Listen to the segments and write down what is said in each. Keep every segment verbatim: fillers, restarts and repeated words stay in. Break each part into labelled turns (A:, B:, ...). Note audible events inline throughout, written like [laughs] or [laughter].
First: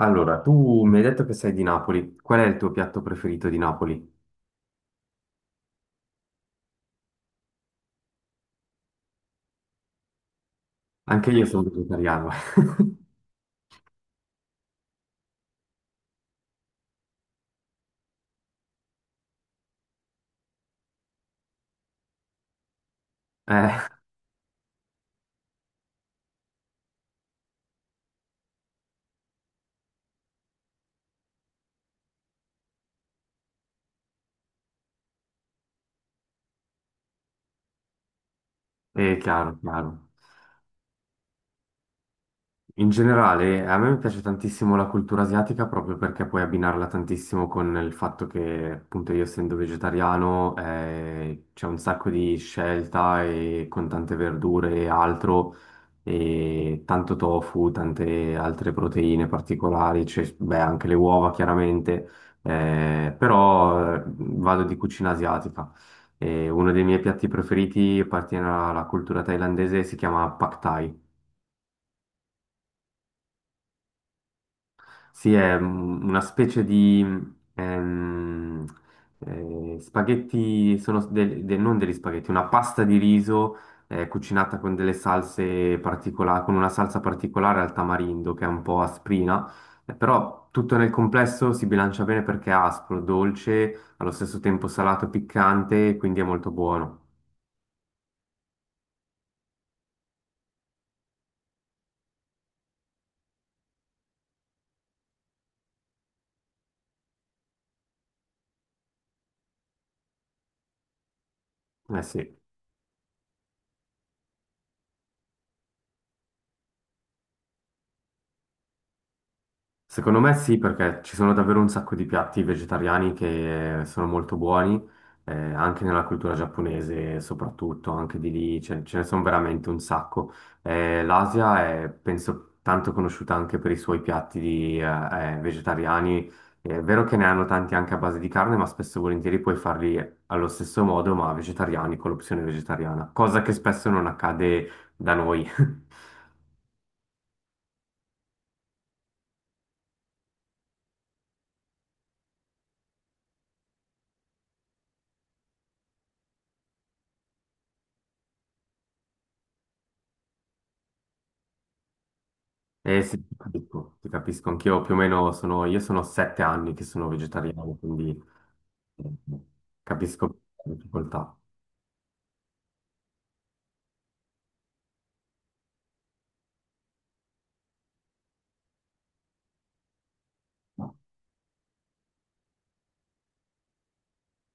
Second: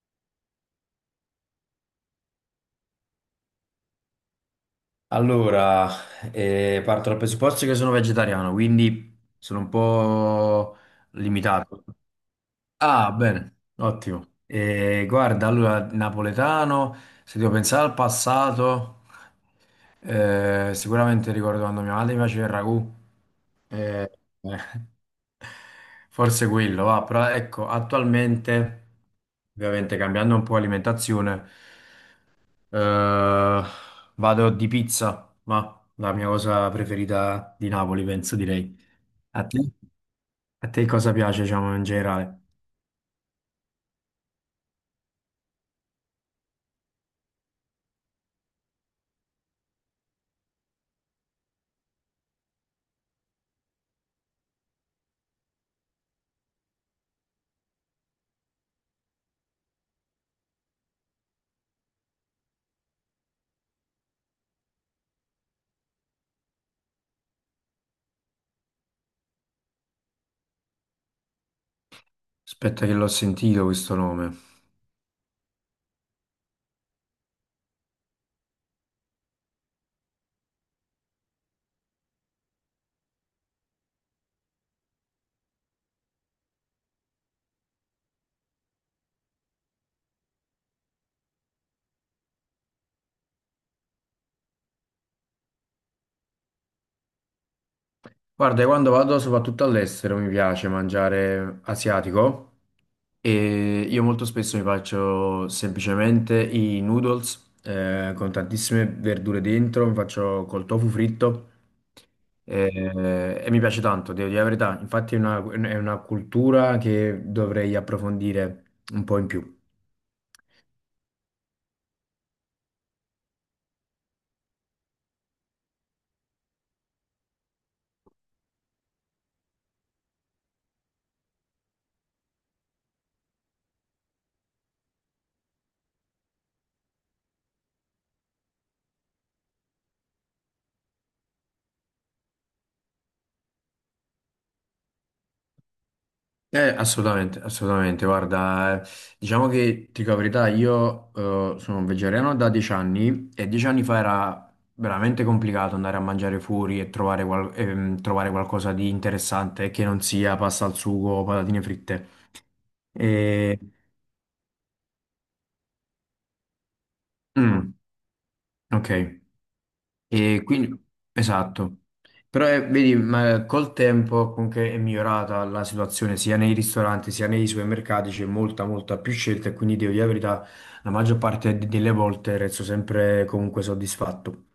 A: Allora, tu mi hai detto che sei di Napoli. Qual è il tuo piatto preferito di Napoli?
B: Allora, eh, parto dal presupposto che sono vegetariano, quindi sono un po'
A: Anche io sono
B: limitato.
A: vegetariano. [laughs]
B: Ah, bene, ottimo. Eh, guarda, allora, napoletano, se devo pensare al passato, eh, sicuramente ricordo quando mia madre mi faceva il ragù.
A: Eh,
B: Eh, eh, forse quello, va, però ecco, attualmente, ovviamente cambiando un po' alimentazione. Eh, vado di pizza, ma la mia cosa preferita di Napoli, penso direi.
A: è
B: A
A: chiaro,
B: te?
A: chiaro.
B: A te cosa piace, diciamo, in generale?
A: In generale, a me piace tantissimo la cultura asiatica proprio perché puoi abbinarla tantissimo con il fatto che, appunto, io essendo vegetariano, eh, c'è un sacco di scelta e con tante verdure e altro. E tanto tofu, tante altre proteine particolari, c'è- beh, anche le uova chiaramente, eh, però eh, vado di cucina asiatica. E uno dei miei piatti preferiti appartiene alla cultura thailandese, e si chiama Pad Thai.
B: Aspetta che l'ho sentito questo nome.
A: Sì, è un- una specie di ehm, eh, spaghetti, sono del- de- non degli spaghetti, una pasta di riso eh, cucinata con delle salse particolari, con una salsa particolare al tamarindo che è un po' asprina, eh, però tutto nel complesso si bilancia bene perché è aspro, dolce, allo stesso tempo salato e piccante, quindi è molto buono.
B: Guarda, io quando vado soprattutto all'estero mi piace mangiare asiatico e io molto spesso mi faccio semplicemente i noodles eh, con tantissime verdure dentro, mi faccio col tofu fritto
A: Eh sì.
B: eh, e mi piace tanto, devo dire la verità. Infatti è una, è una cultura che dovrei approfondire un po' in più.
A: Secondo me sì, perché ci sono davvero un sacco di piatti vegetariani che sono molto buoni, eh, anche nella cultura giapponese soprattutto, anche di lì ce, ce ne sono veramente un sacco. Eh, l'Asia è, penso, tanto conosciuta anche per i suoi piatti di, eh, eh, vegetariani. È vero che ne hanno tanti anche a base di carne, ma spesso e volentieri puoi farli allo stesso modo, ma vegetariani, con l'opzione vegetariana, cosa che spesso non accade da noi. [laughs]
B: Eh, assolutamente, assolutamente. Guarda, eh, diciamo che ti dico la verità, io eh, sono un vegetariano da dieci anni e dieci anni fa era veramente complicato andare a mangiare fuori e trovare, qual- ehm, trovare qualcosa di interessante che non sia pasta al sugo o patatine fritte.
A: Eh sì, ti
B: E...
A: capisco, ti capisco. Anch'io più o meno sono, io sono sette anni che sono
B: Mm,
A: vegetariano, quindi eh,
B: ok.
A: capisco
B: E
A: le
B: quindi,
A: difficoltà.
B: esatto. Però eh, vedi, ma col tempo comunque è migliorata la situazione sia nei ristoranti sia nei supermercati, c'è molta, molta più scelta e quindi devo dire la verità, la maggior parte de- delle volte resto sempre comunque soddisfatto.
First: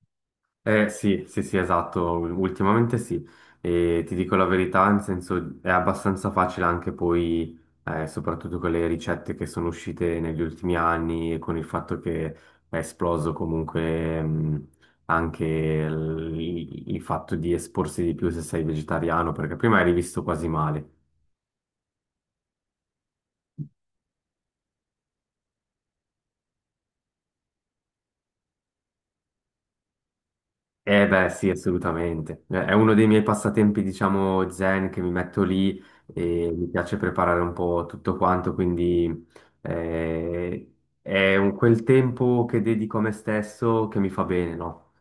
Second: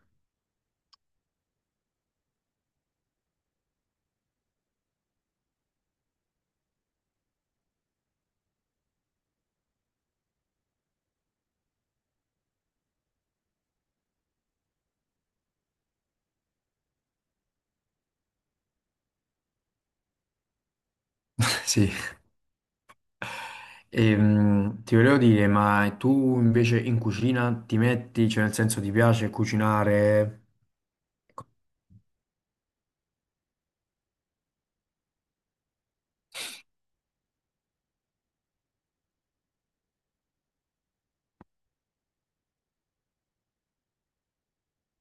A: Eh sì, sì, sì, esatto, ultimamente sì. E ti dico la verità, nel senso è abbastanza facile anche poi, eh, soprattutto con le ricette che sono uscite negli ultimi anni e con il fatto che è esploso comunque mh, anche il il fatto di esporsi di più se sei vegetariano, perché prima eri visto quasi male.
B: [laughs] Sì. Ehm, ti volevo dire, ma tu invece in cucina ti metti, cioè nel senso ti piace cucinare?
A: Eh beh, sì, assolutamente. Eh, È uno dei miei passatempi, diciamo, zen che mi metto lì e mi piace preparare un po' tutto quanto, quindi eh, è un- quel tempo che dedico a me stesso che mi fa bene, no?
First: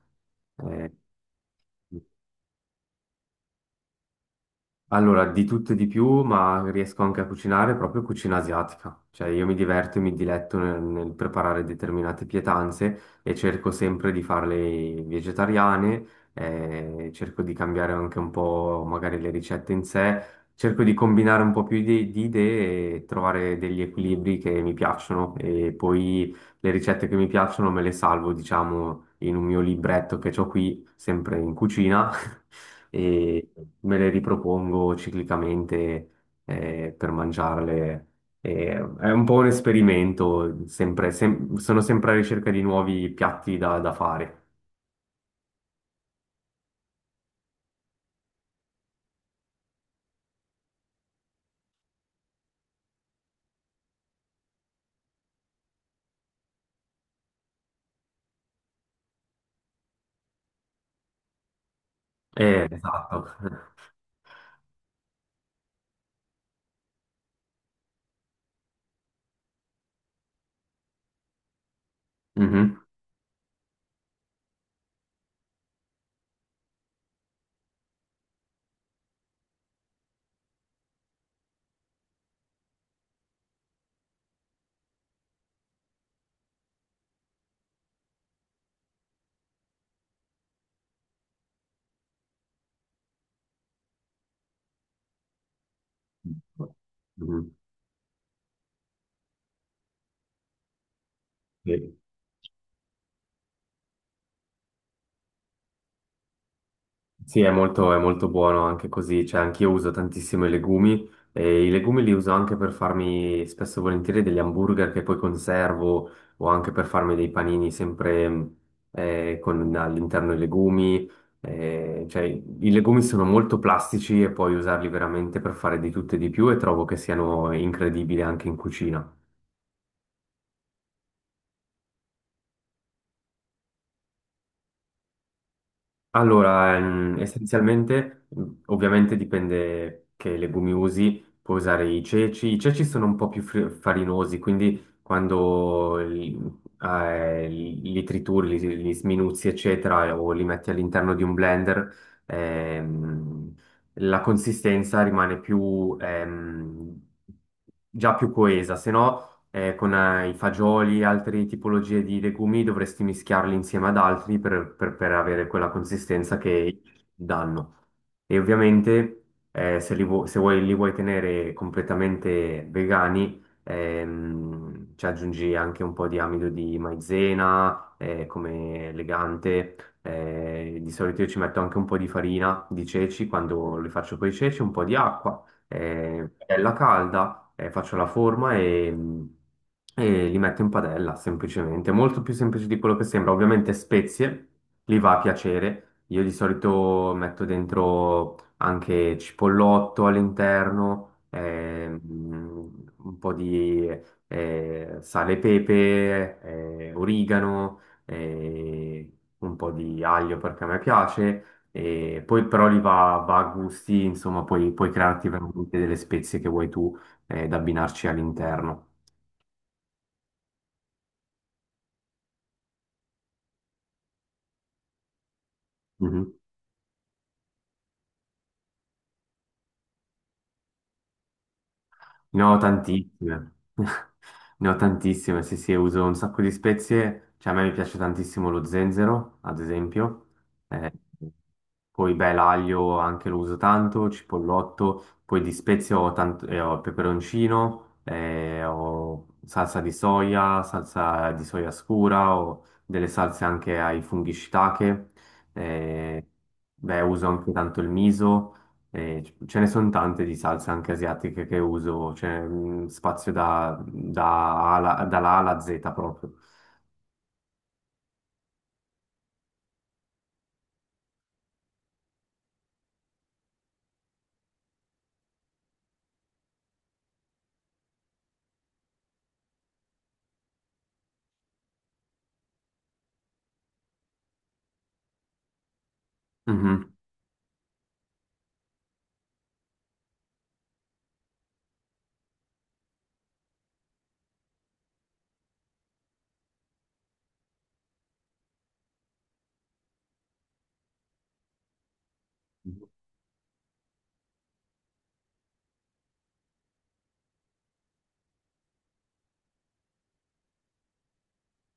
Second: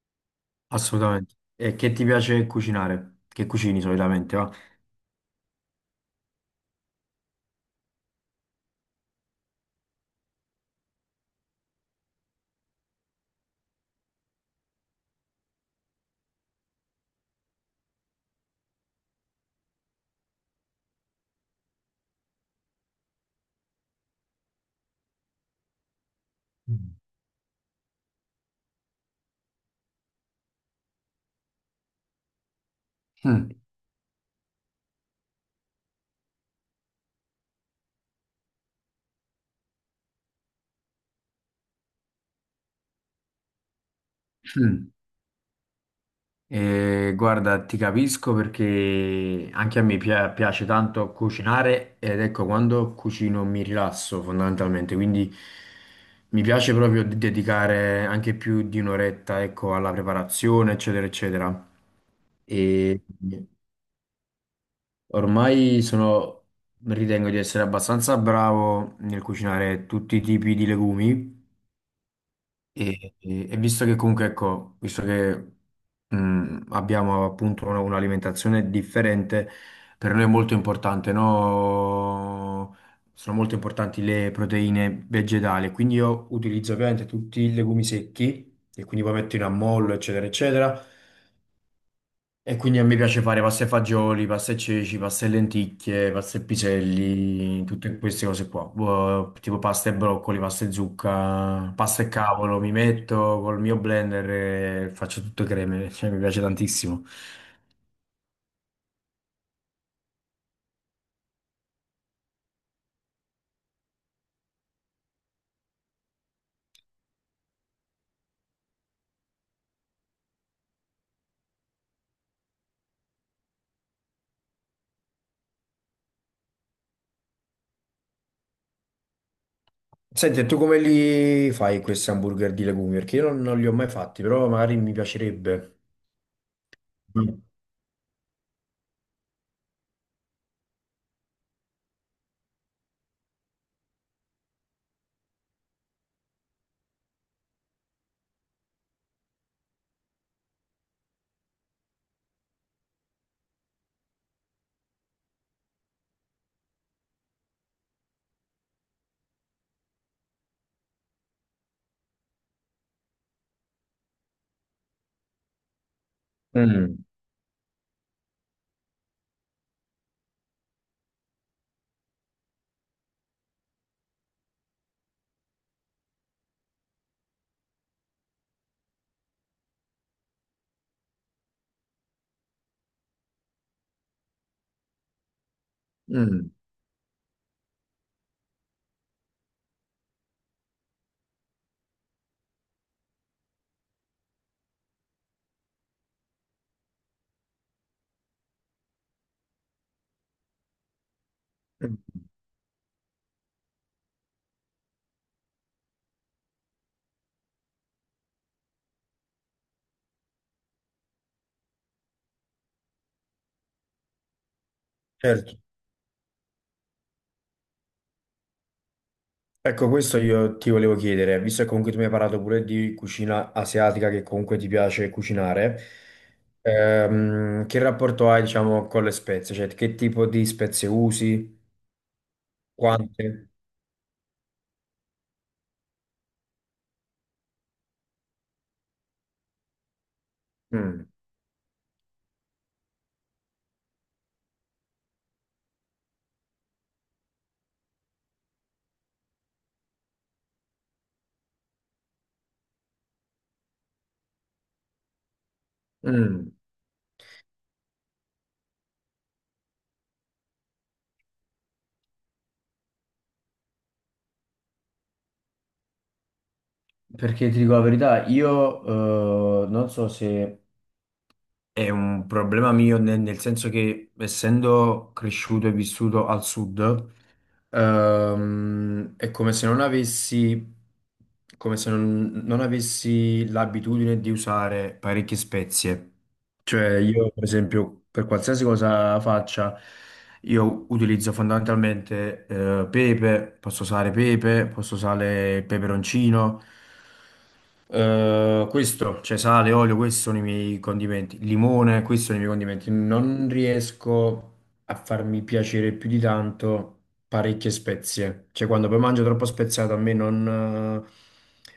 A: Eh,
B: Assolutamente. E che ti piace cucinare? Che cucini solitamente, va?
A: allora, di tutto e di più, ma riesco anche a cucinare proprio cucina asiatica. Cioè, io mi diverto e mi diletto nel, nel preparare determinate pietanze e cerco sempre di farle vegetariane, eh, cerco di cambiare anche un po' magari le ricette in sé, cerco di combinare un po' più di, di idee e trovare degli equilibri che mi piacciono e poi le ricette che mi piacciono me le salvo, diciamo, in un mio libretto che ho qui, sempre in cucina, [laughs] e
B: Mm.
A: me le ripropongo ciclicamente eh, per mangiarle. E è un po' un esperimento, sempre, sem- sono sempre alla ricerca di nuovi piatti da, da fare.
B: Mm. Eh, guarda, ti capisco perché anche a me pia- piace tanto cucinare ed ecco, quando cucino mi rilasso fondamentalmente, quindi mi piace proprio de- dedicare anche più di un'oretta, ecco, alla preparazione, eccetera, eccetera.
A: Eh,
B: E
A: esatto. [laughs]
B: ormai sono, ritengo di essere abbastanza bravo nel cucinare tutti i tipi di legumi,
A: Mhm.
B: e, e- e visto che comunque, ecco, visto che mh, abbiamo appunto una- un'alimentazione differente, per noi è molto importante, no? Sono molto importanti le proteine vegetali, quindi io utilizzo ovviamente tutti i legumi secchi, e quindi poi metto in ammollo, eccetera, eccetera. E quindi a me piace fare pasta e fagioli, pasta e ceci, pasta e lenticchie, pasta e
A: Mhm.
B: piselli, tutte queste cose qua. Boh, tipo pasta e broccoli, pasta e zucca,
A: Sì.
B: pasta e cavolo. Mi metto col mio blender e faccio tutte creme, [laughs] cioè mi piace tantissimo.
A: Sì, è molto, è molto buono anche così, cioè anch'io uso tantissimo i legumi e i legumi li uso anche per farmi spesso e volentieri degli hamburger che poi conservo o anche per farmi dei panini sempre mh, eh, con all'interno i legumi, eh, cioè i legumi sono molto plastici e puoi usarli veramente per fare di tutto e di più e trovo che siano incredibili anche in cucina.
B: Senti, e tu come li fai questi hamburger di legumi? Perché io non, non li ho mai fatti, però magari mi piacerebbe.
A: Allora, ehm,
B: Mm.
A: essenzialmente, mh, ovviamente dipende che legumi usi, puoi usare i ceci, i ceci sono un po' più fri- farinosi, quindi quando li, eh, li li trituri, li, li sminuzzi, eccetera, o li metti all'interno di un blender, ehm, la consistenza rimane più, ehm, già più coesa, se no eh, con eh, i fagioli e altre tipologie di legumi dovresti mischiarli insieme ad altri per, per- per avere quella consistenza che
B: Mm,
A: danno. E ovviamente eh, se, li vu- se vuoi, li vuoi tenere completamente vegani, ehm, ci aggiungi anche un po' di amido di maizena eh, come legante. Eh, di solito io ci metto anche un po' di farina di ceci quando li faccio con i ceci, un po' di acqua, eh,
B: mm,
A: padella calda eh, faccio la forma e, e li metto in padella, semplicemente. Molto più semplice di quello che sembra. Ovviamente spezie, li va a piacere. Io di solito metto dentro anche cipollotto all'interno, ehm,
B: mm,
A: un po' di eh, sale e pepe, eh, origano, eh, un po' di aglio perché a me piace. E poi però li va, va a gusti, insomma, puoi, puoi crearti
B: Certo.
A: veramente delle spezie che vuoi tu eh, da abbinarci all'interno.
B: Ecco, questo io ti volevo chiedere, visto che comunque tu mi hai parlato pure di cucina asiatica, che comunque ti piace cucinare,
A: Mhm.
B: ehm, che rapporto hai, diciamo, con le spezie? Cioè, che tipo di spezie usi?
A: Ne ho tantissime.
B: Quante?
A: [laughs] Ne ho tantissime, sì, sì, uso un sacco di spezie. Cioè, a me mi piace tantissimo lo zenzero, ad esempio. Eh,
B: Mm.
A: poi, beh, l'aglio anche lo uso tanto, cipollotto. Poi di spezie ho, tant- eh, ho il peperoncino, eh, ho salsa di soia, salsa di soia scura, ho delle salse anche ai funghi shiitake.
B: Mm.
A: Eh,
B: Mm.
A: beh, uso anche tanto il miso. E c- ce ne sono tante di salse anche asiatiche che uso, c'è mm, spazio da, da A alla- dalla A alla Z proprio.
B: Perché ti dico la verità, io eh, non so se è un problema mio nel, nel senso che essendo cresciuto e vissuto al sud, ehm, è come se non avessi, come se non, non avessi l'abitudine di usare parecchie spezie.
A: Mhm.
B: Cioè io, per esempio, per qualsiasi cosa faccia, io utilizzo fondamentalmente eh, pepe, posso usare pepe, posso usare il peperoncino, eh, questo, cioè sale, olio, questi sono i miei condimenti, limone, questi sono i miei condimenti. Non riesco a farmi piacere più di tanto parecchie spezie, cioè quando poi mangio troppo speziato a me non, eh,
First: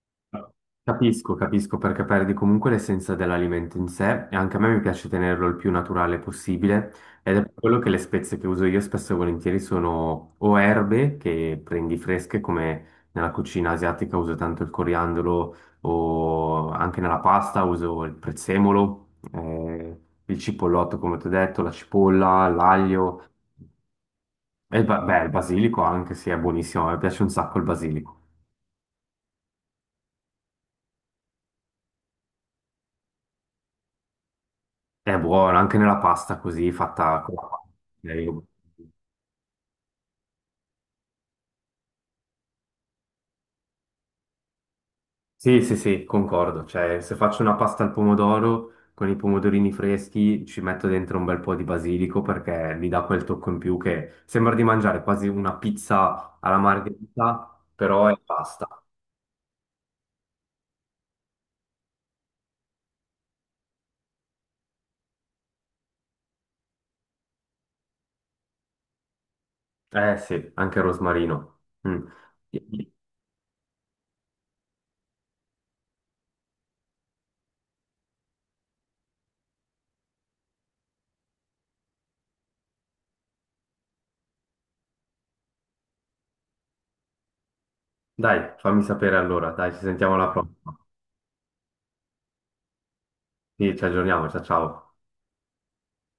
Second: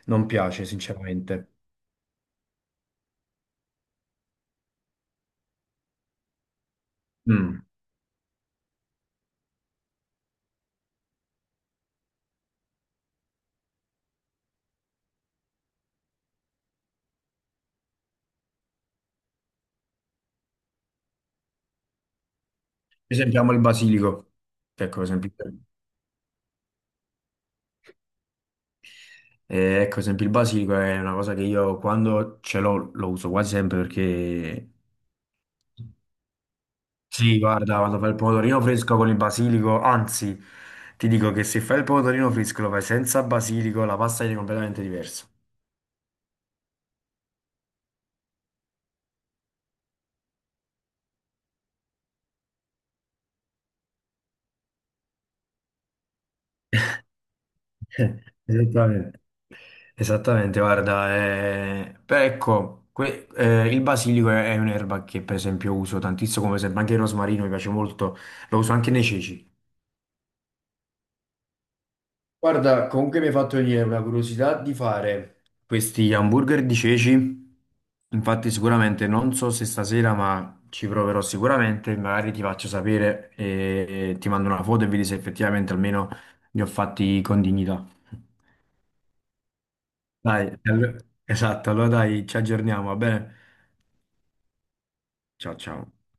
B: non piace
A: Capisco,
B: sinceramente.
A: capisco perché perdi comunque l'essenza dell'alimento in sé e anche a me mi piace tenerlo il più naturale possibile ed è per
B: Mm.
A: quello che le spezie che uso io spesso e volentieri sono o erbe che prendi fresche come nella cucina asiatica uso tanto il coriandolo o anche nella pasta uso il prezzemolo, eh, il cipollotto come ti ho detto, la cipolla,
B: Per
A: l'aglio
B: esempio amo il basilico,
A: e il
B: ecco
A: ba-
B: per
A: beh, il
B: esempio.
A: basilico anche se è buonissimo, a me piace un sacco il basilico.
B: Eh, ecco, ad esempio il basilico è una cosa che io quando ce l'ho lo uso quasi sempre perché
A: È buono, anche nella pasta così fatta con
B: sì,
A: la
B: guarda, quando fai il
A: pasta.
B: pomodorino fresco con il basilico, anzi, ti dico che se fai il pomodorino fresco lo fai senza basilico, la pasta viene completamente diversa.
A: Sì, sì, sì, concordo. Cioè, se faccio una pasta al pomodoro con i pomodorini freschi, ci metto dentro un bel po' di basilico perché mi dà quel tocco in più che sembra di mangiare quasi una pizza alla margherita,
B: [laughs]
A: però è
B: Eh,
A: pasta.
B: esattamente. Esattamente, guarda, eh, però ecco, que- eh, il basilico è, è un'erba che per esempio uso tantissimo, come esempio anche il rosmarino mi piace molto, lo uso anche nei ceci.
A: Eh sì, anche il rosmarino. Mm.
B: Guarda, comunque mi hai fatto venire una curiosità di fare questi hamburger di ceci. Infatti, sicuramente non so se stasera, ma ci proverò sicuramente. Magari ti faccio sapere e ti mando una foto e vedi se effettivamente almeno li ho fatti con dignità.
A: Dai, fammi sapere allora. Dai, ci sentiamo alla
B: Dai,
A: prossima.
B: allo- esatto, allora dai, ci aggiorniamo, va bene?
A: Sì, ci aggiorniamo. Ciao, ciao.
B: Ciao ciao.